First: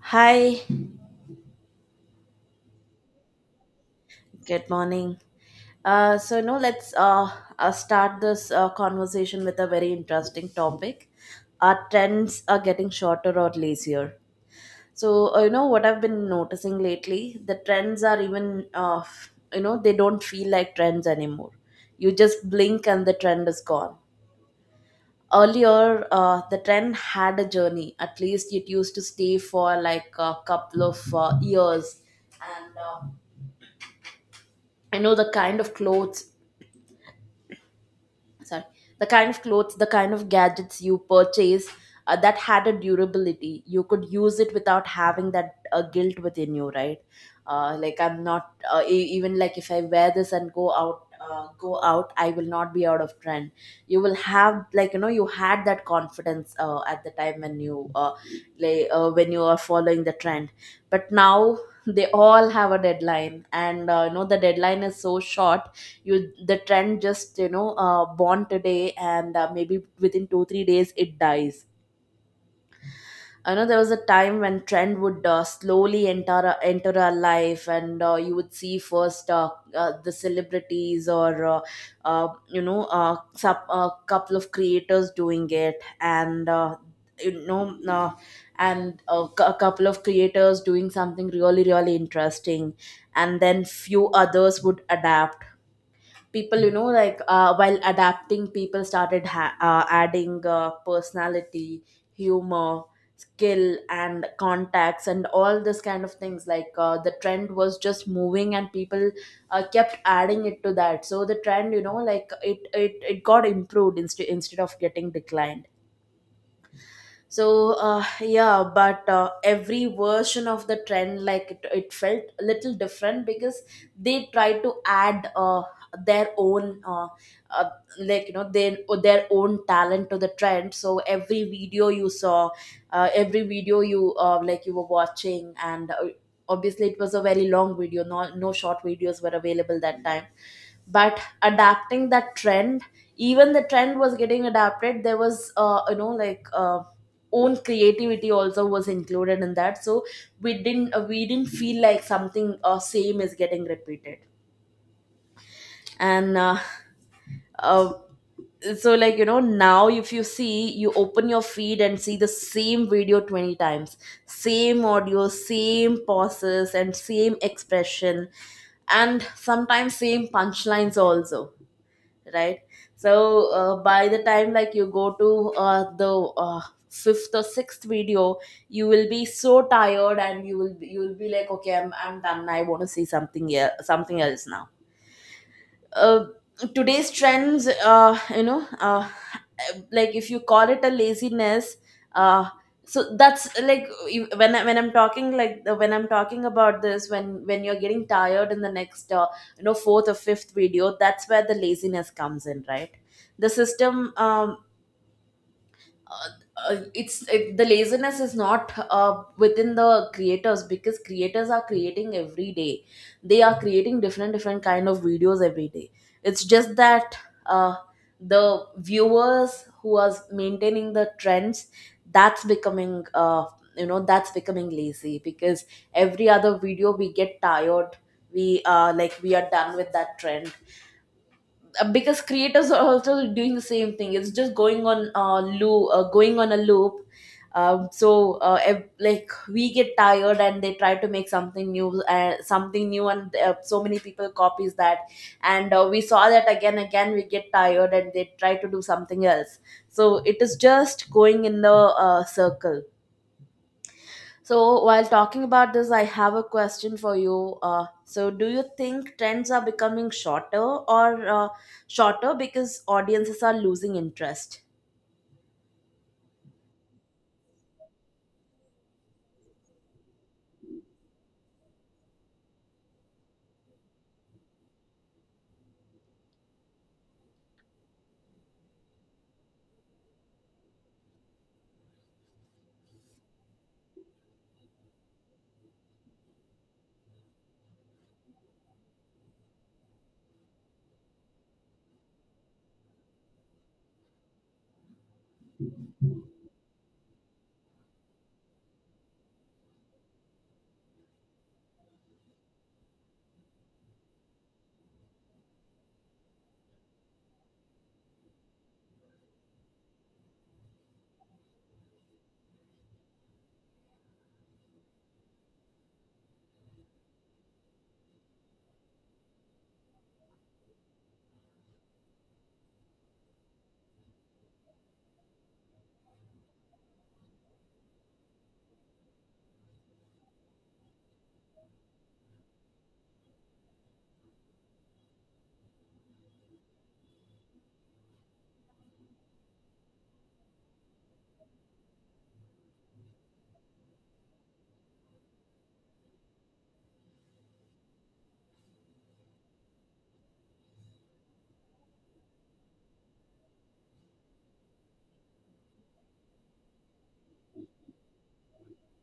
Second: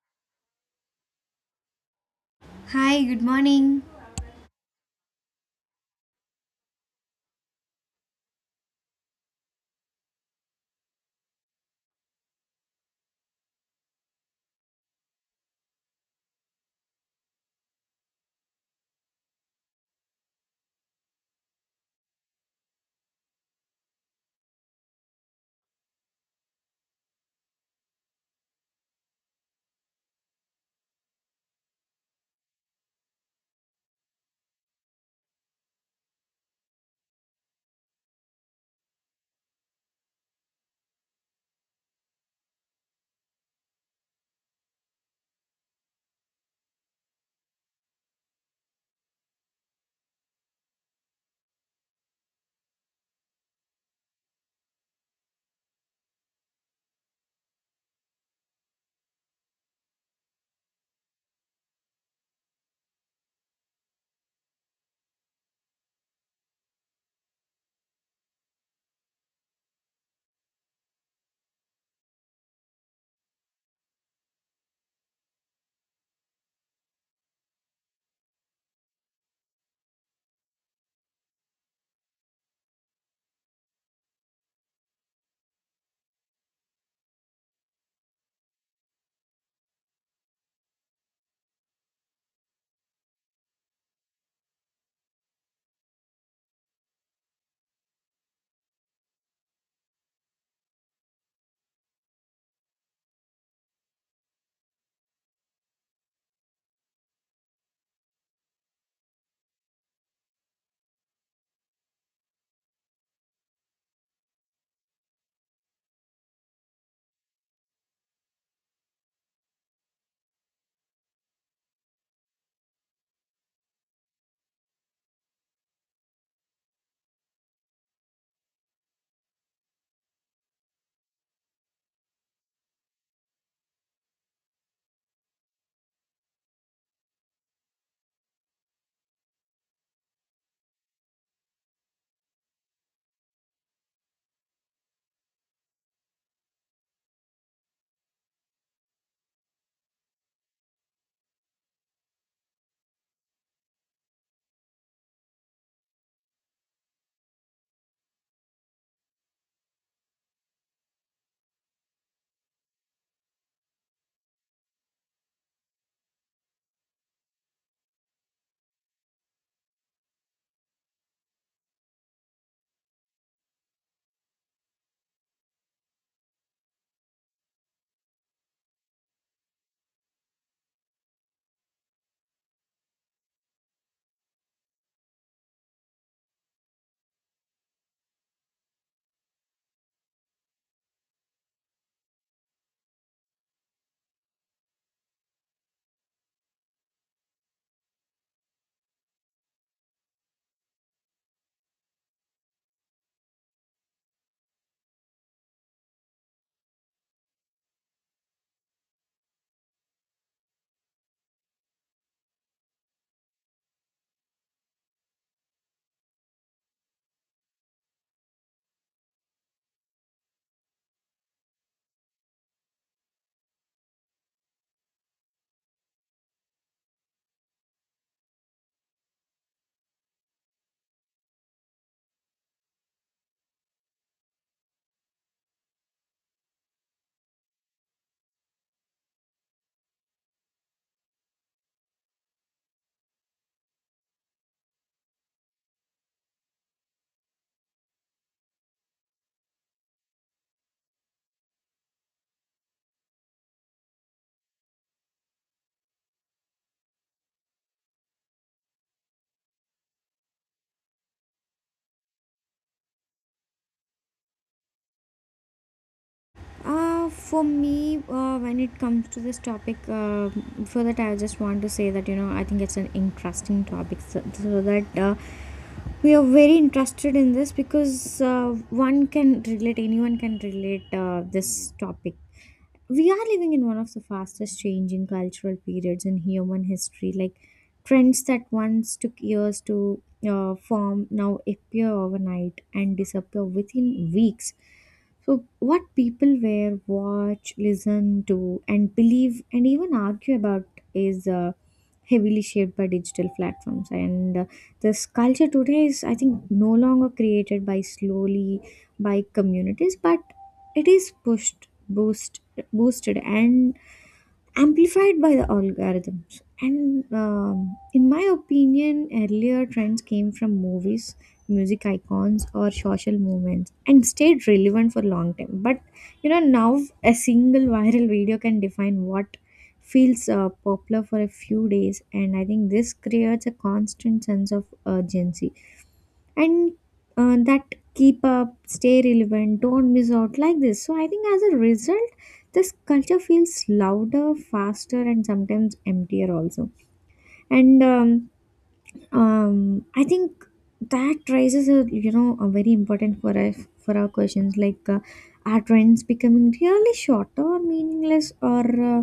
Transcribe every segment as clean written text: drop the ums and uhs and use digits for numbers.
Hi, Hi, good morning. good morning. So now let's start this conversation with a very interesting topic. Our trends are getting shorter or lazier. So, you know what I've been noticing lately, the trends are even they don't feel like trends anymore. You just blink and the trend is gone. Earlier, the trend had a journey. At least it used to stay for like a couple of years, and I know the kind of clothes, sorry, the kind of clothes, the kind of gadgets you purchase, that had a durability. You could use it without having that guilt within you, right? Like, I'm not, even, like, if I wear this and go out, I will not be out of trend. You will have, like, you know, you had that confidence at the time when you like when you are following the trend. But now, they all have a deadline, and you know, the deadline is so short. You, the trend just, you know, born today, and maybe within 2 3 days it dies. I know there was a time when trend would, slowly enter our life, and you would see first, the celebrities, or uh, you know uh, a couple of creators doing it, and you know uh, and a, cou- a couple of creators doing something really really interesting. And then few others would adapt. People, you know, like, while adapting, people started adding personality, humor, skill and contacts and all this kind of things. Like, the trend was just moving and people kept adding it to that, so the trend, you know, like, it got improved instead of getting declined. So, yeah, but every version of the trend, like, it felt a little different because they tried to add their own, uh, like, you know, their own talent to the trend. So every video you, like, you were watching, and obviously it was a very long video. No, no short videos were available that time. But adapting that trend, even the trend was getting adapted, there was, you know, like, own creativity also was included in that. So we didn't feel like something same is getting repeated. And uh, uh, so like, you know, now if you see, you open your feed and see the same video 20 times, same audio, same pauses and same expression, and sometimes same punchlines also, right? So, by the time, like, you go to, the, uh, fifth or sixth video, you will be so tired and you will be like, okay, I'm done, I want to see something, yeah, something else now. uh, Today's trends, you know, like, if you call it a laziness, uh, so that's like, when I'm talking, like, when I'm talking about this, when you're getting tired in the next, you know, fourth or fifth video, that's where the laziness comes in, right? The system, uh, the laziness is not, within the creators, because creators are creating every day. They are creating different different kind of videos every day. It's just that, uh, the viewers who are maintaining the trends, that's becoming, you know, that's becoming lazy, because every other video we get tired, we, like, we are done with that trend. Because creators are also doing the same thing, it's just going on, loop going on a loop. So, like, we get tired and they try to make something new, and so many people copies that. And we saw that again again, we get tired and they try to do something else. So it is just going in the, circle. So, while talking about this, I have a question for you. So, do you think trends are becoming shorter because audiences are losing interest? For me, when it comes to this topic, for that I just want to say that you know I think it's an interesting topic, so that we are very interested in this because one can relate, anyone can relate this topic. We are living in one of the fastest changing cultural periods in human history, like trends that once took years to form now appear overnight and disappear within weeks. So what people wear, watch, listen to, and believe, and even argue about is heavily shaped by digital platforms, and this culture today is, I think, no longer created by slowly by communities, but it is pushed, boosted, and amplified by the algorithms. And in my opinion, earlier trends came from movies, music icons, or social movements and stayed relevant for long time. But you know, now a single viral video can define what feels popular for a few days, and I think this creates a constant sense of urgency and that keep up, stay relevant, don't miss out, like this. So I think as a result, this culture feels louder, faster, and sometimes emptier also. And I think that raises a, you know, a very important for us, for our questions, like are trends becoming really shorter or meaningless, or uh,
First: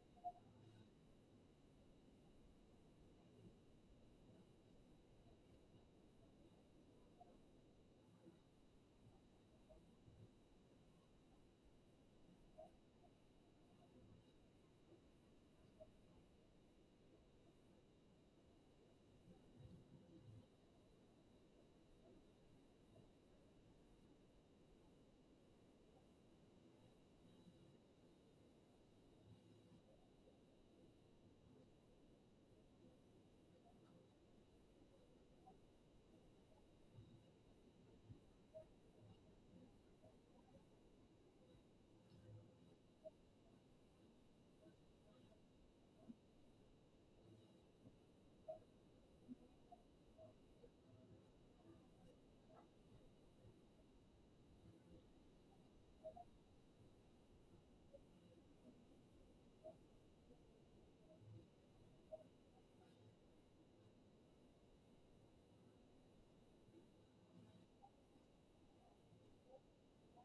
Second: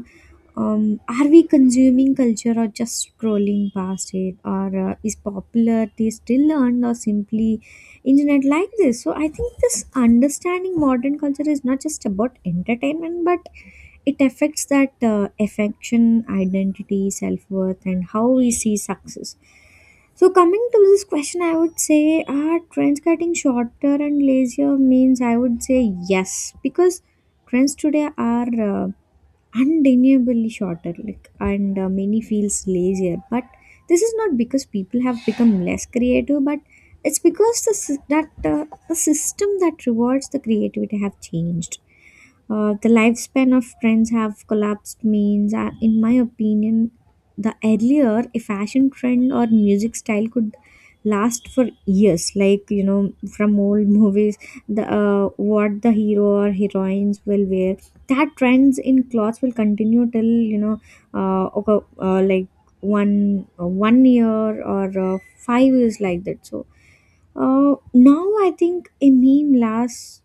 um, are we consuming culture or just scrolling past it, or is popularity still earned or simply internet, like this. So I think this understanding modern culture is not just about entertainment, but it affects that affection, identity, self-worth, and how we see success. So coming to this question, I would say, are trends getting shorter and lazier, means I would say yes, because trends today are undeniably shorter, like, and many feels lazier, but this is not because people have become less creative, but it's because the system that rewards the creativity have changed. The lifespan of trends have collapsed, means in my opinion, the earlier a fashion trend or music style could last for years, like you know, from old movies, the what the hero or heroines will wear, that trends in clothes will continue till, you know okay, like 1 year or 5 years like that. So now I think a meme lasts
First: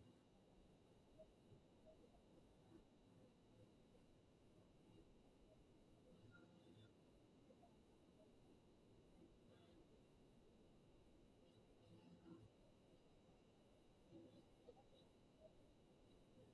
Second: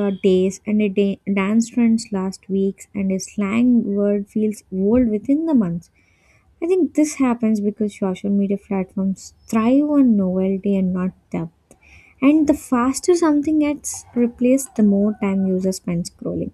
days, and a dance trends last weeks, and a slang word feels old within the months. I think this happens because social media platforms thrive on novelty and not depth, and the faster something gets replaced, the more time users spend scrolling.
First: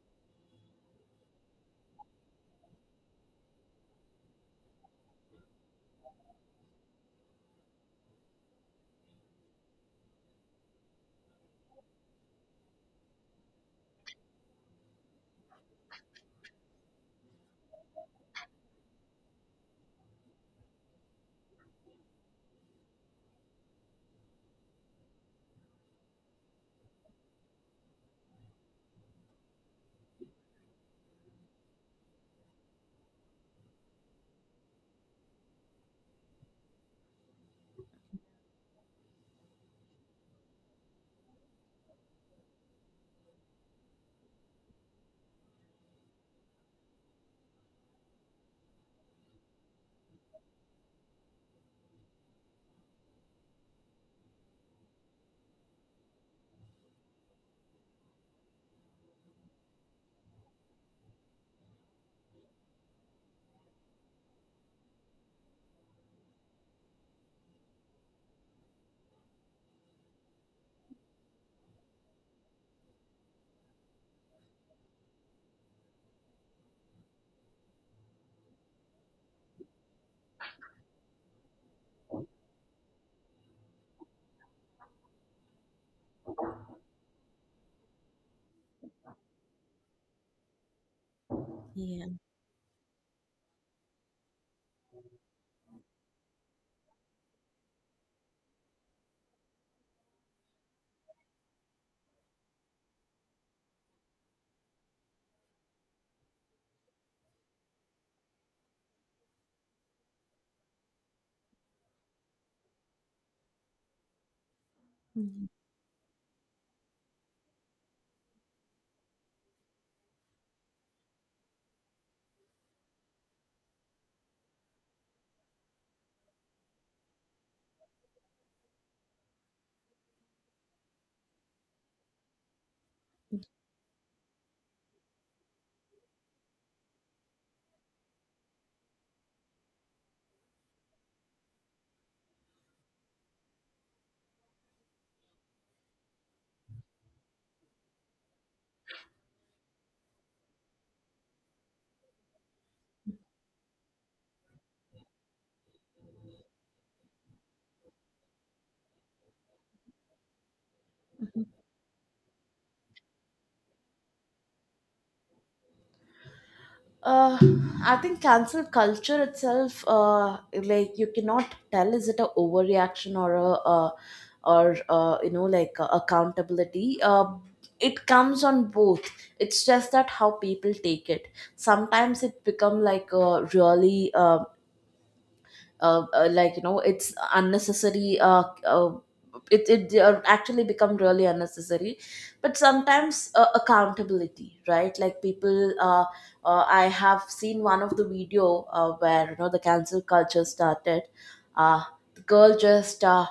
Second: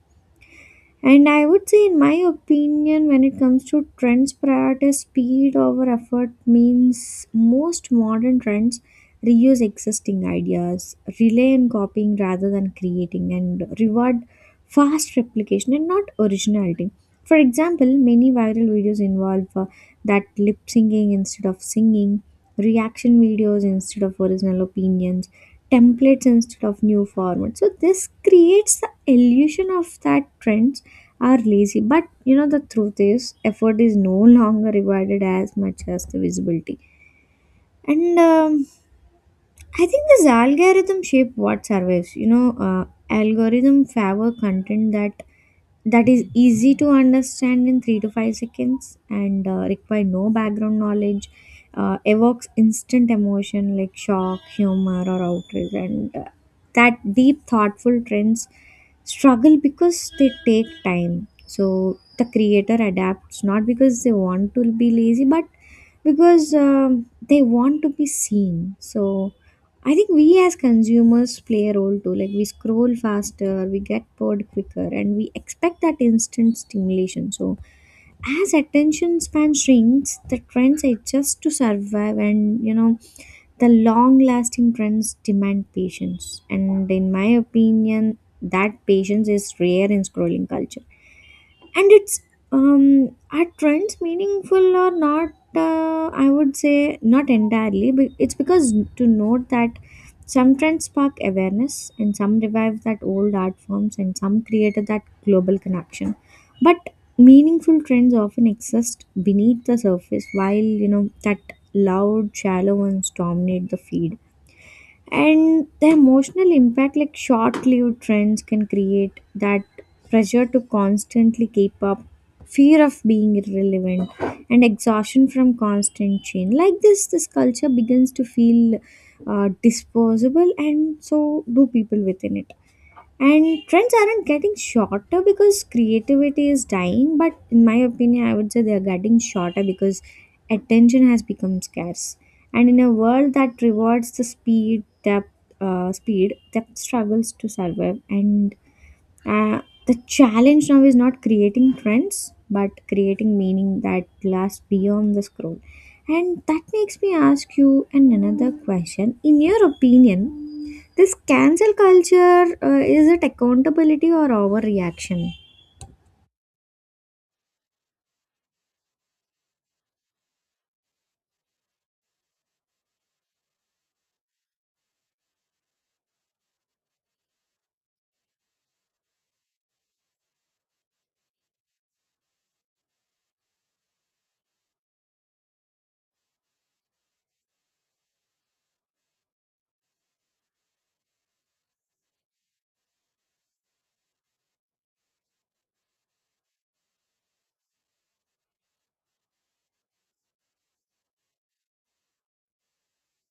And I would say, in my opinion, when it comes to trends, prioritize speed over effort, means most modern trends reuse existing ideas, rely on copying rather than creating, and reward fast replication and not originality. For example, many viral videos involve that lip syncing instead of singing, reaction videos instead of original opinions, templates instead of new formats. So this creates the illusion of that trends are lazy. But you know, the truth is effort is no longer rewarded as much as the visibility. And I think this algorithm shape what survives. You know, algorithm favor content that is easy to understand in 3 to 5 seconds and require no background knowledge. Evokes instant emotion like shock, humor, or outrage, and that deep, thoughtful trends struggle because they take time. So the creator adapts not because they want to be lazy, but because they want to be seen. So I think we as consumers play a role too. Like, we scroll faster, we get bored quicker, and we expect that instant stimulation. So as attention span shrinks, the trends adjust to survive, and you know, the long lasting trends demand patience. And in my opinion, that patience is rare in scrolling culture, and Yeah. it's, um are trends meaningful or not? I would say not entirely, but it's because to note that some trends spark awareness, and some revive that old art forms, and some created that global connection. But meaningful trends often exist beneath the surface, while that loud shallow ones dominate the feed. Mhm. And the emotional impact, like short-lived trends can create that pressure to constantly keep up, fear of being irrelevant, and exhaustion from constant change. Like this culture begins to feel disposable, and so do people within it. And trends aren't getting shorter because creativity is dying, but in my opinion, I would say they are getting shorter because attention has become scarce. And in a world that rewards the speed, depth struggles to survive, and uh, the challenge now is not creating trends, but creating meaning that lasts beyond the scroll. And that makes me ask you an another question. In your opinion, this cancel culture, is it accountability or overreaction? Uh, I think cancel culture itself, like, you cannot tell, is it a overreaction or, you know, like, accountability. It comes on both. It's just that how people take it. Sometimes it become like a really, like, you know, it's unnecessary, it, it actually become really unnecessary. But sometimes, accountability, right? Like, people I have seen one of the video, where, you know, the cancel culture started. uh, the girl just,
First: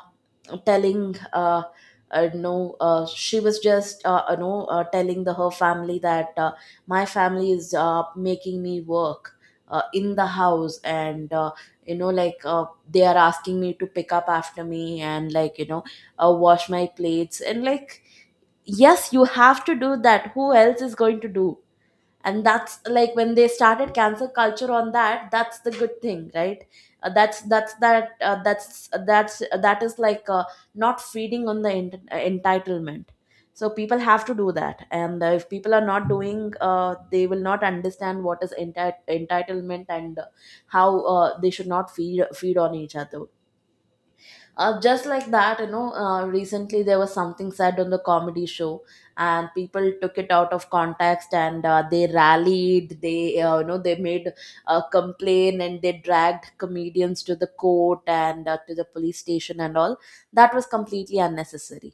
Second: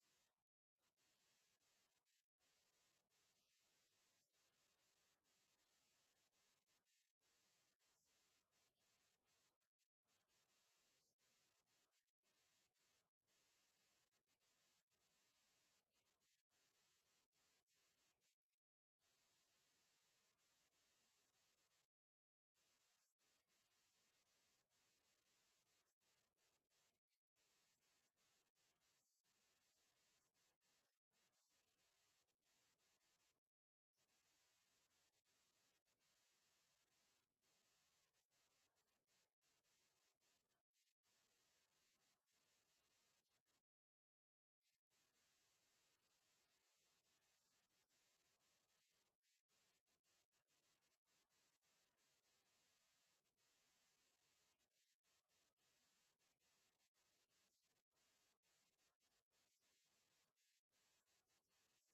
telling no, she was just, you know, telling the her family that, my family is making me work, in the house, and you know, like, they are asking me to pick up after me and, like, you know, wash my plates, and like, yes, you have to do that. Who else is going to do? And that's like when they started cancer culture on that. That's the good thing, right? Uh, that's that's that uh, that's that's that is like, not feeding on the entitlement. So people have to do that, and if people are not doing, they will not understand what is entitlement, and how, they should not feed on each other. Just like that, you know, recently there was something said on the comedy show. And people took it out of context, and they rallied, they you know, they made a complaint, and they dragged comedians to the court, and to the police station and all. That was completely unnecessary.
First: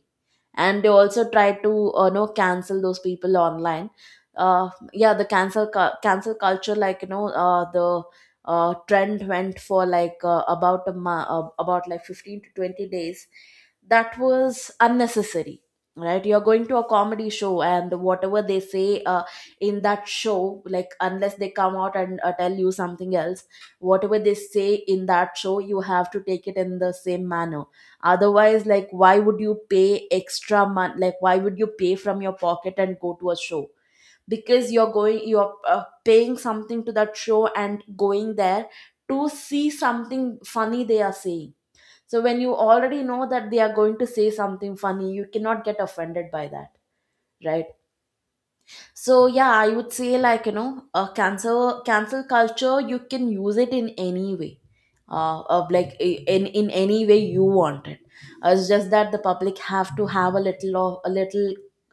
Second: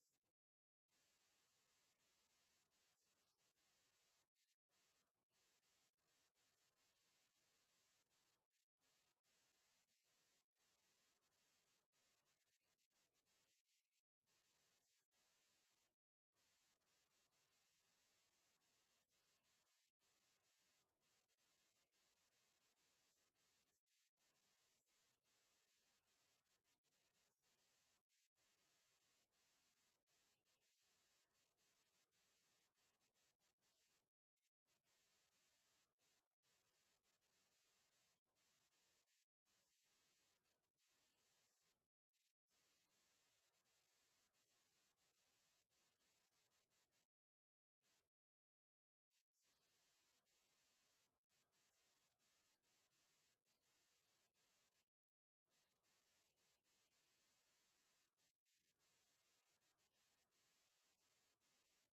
And they also try to, know, cancel those people online. Yeah, the cancel culture, like, you know, the trend went for like, about like 15 to 20 days. That was unnecessary. Right? You're going to a comedy show, and whatever they say, in that show, like, unless they come out and, tell you something else, whatever they say in that show, you have to take it in the same manner. Otherwise, like, why would you pay extra money? Like, why would you pay from your pocket and go to a show? Because you're going, you're, paying something to that show and going there to see something funny they are saying. So when you already know that they are going to say something funny, you cannot get offended by that, right? So, yeah, I would say, like, you know, cancel culture, you can use it in any way, in any way you want it. It's just that the public have to have a little of a little,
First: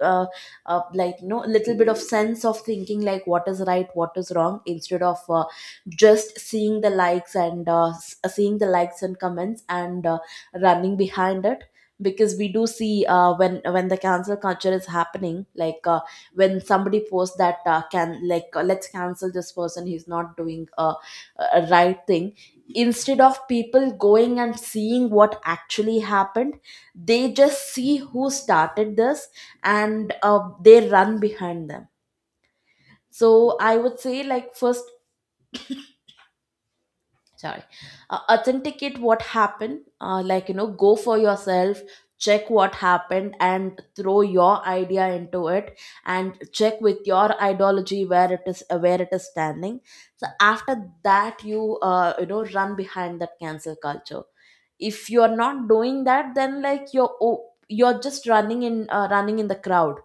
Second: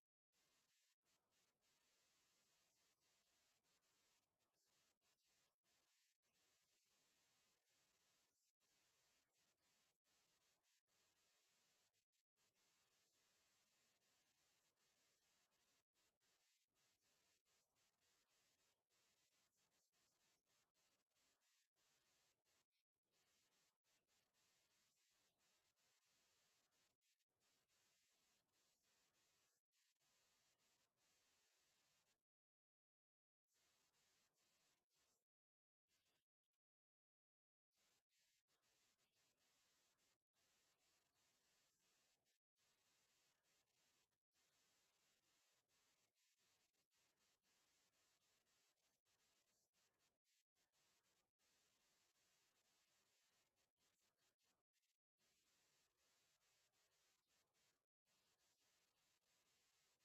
uh, like, you know, a little bit of sense of thinking, like, what is right, what is wrong, instead of, just seeing the likes and, seeing the likes and comments, and, running behind it. Because we do see, when the cancel culture is happening, like, when somebody posts that, can like let's cancel this person, he's not doing a right thing. Instead of people going and seeing what actually happened, they just see who started this, and they run behind them. So I would say, like, first, sorry, authenticate what happened, like, you know, go for yourself, check what happened and throw your idea into it, and check with your ideology where it is standing. So after that, you, you know, run behind that cancel culture. If you're not doing that, then, like, you're just running in the crowd.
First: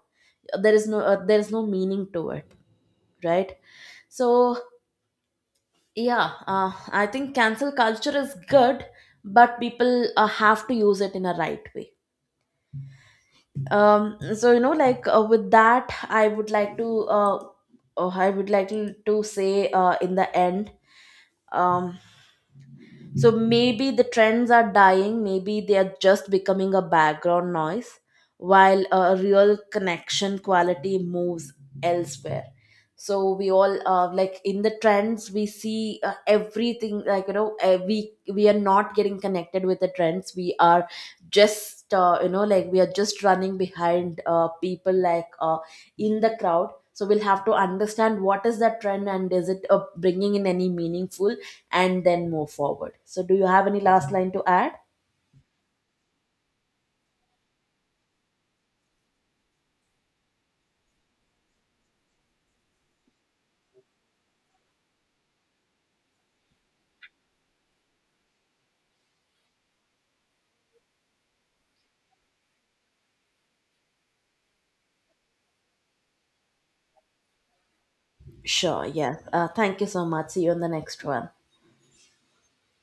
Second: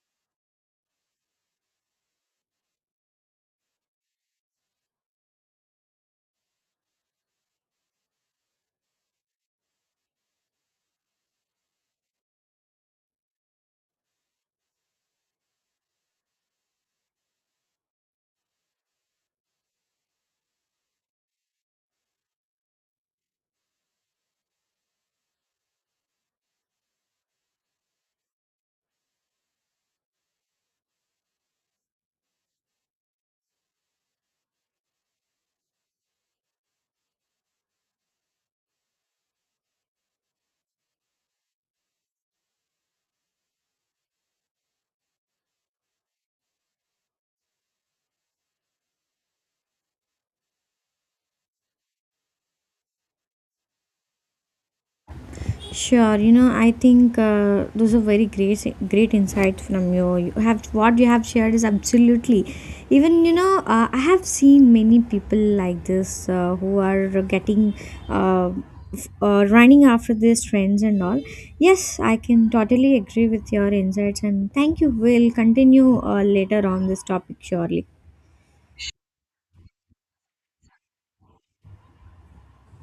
There is no meaning to it, right? So, yeah, I think cancel culture is good, but people, have to use it in a right way. So, you know, like, with that, I would like to, oh, I would like to, say, in the end, um, so maybe the trends are dying, maybe they are just becoming a background noise while a real connection quality moves elsewhere. So we all, like, in the trends we see, everything, like, you know, we are not getting connected with the trends. We are just, you know, like, we are just running behind, people, like, in the crowd. So we'll have to understand what is that trend, and is it, bringing in any meaningful, and then move forward. So, do you have any last line to add? Sure, you know, I think those are very great, great insights from you. You have what you have shared is absolutely. Even you know, I have seen many people like this who are getting, uh, running after these trends and all. Yes, I can totally agree with your insights, and thank you. We'll continue later on this topic, surely. Sure, yes. Thank you so much. See you in the next one.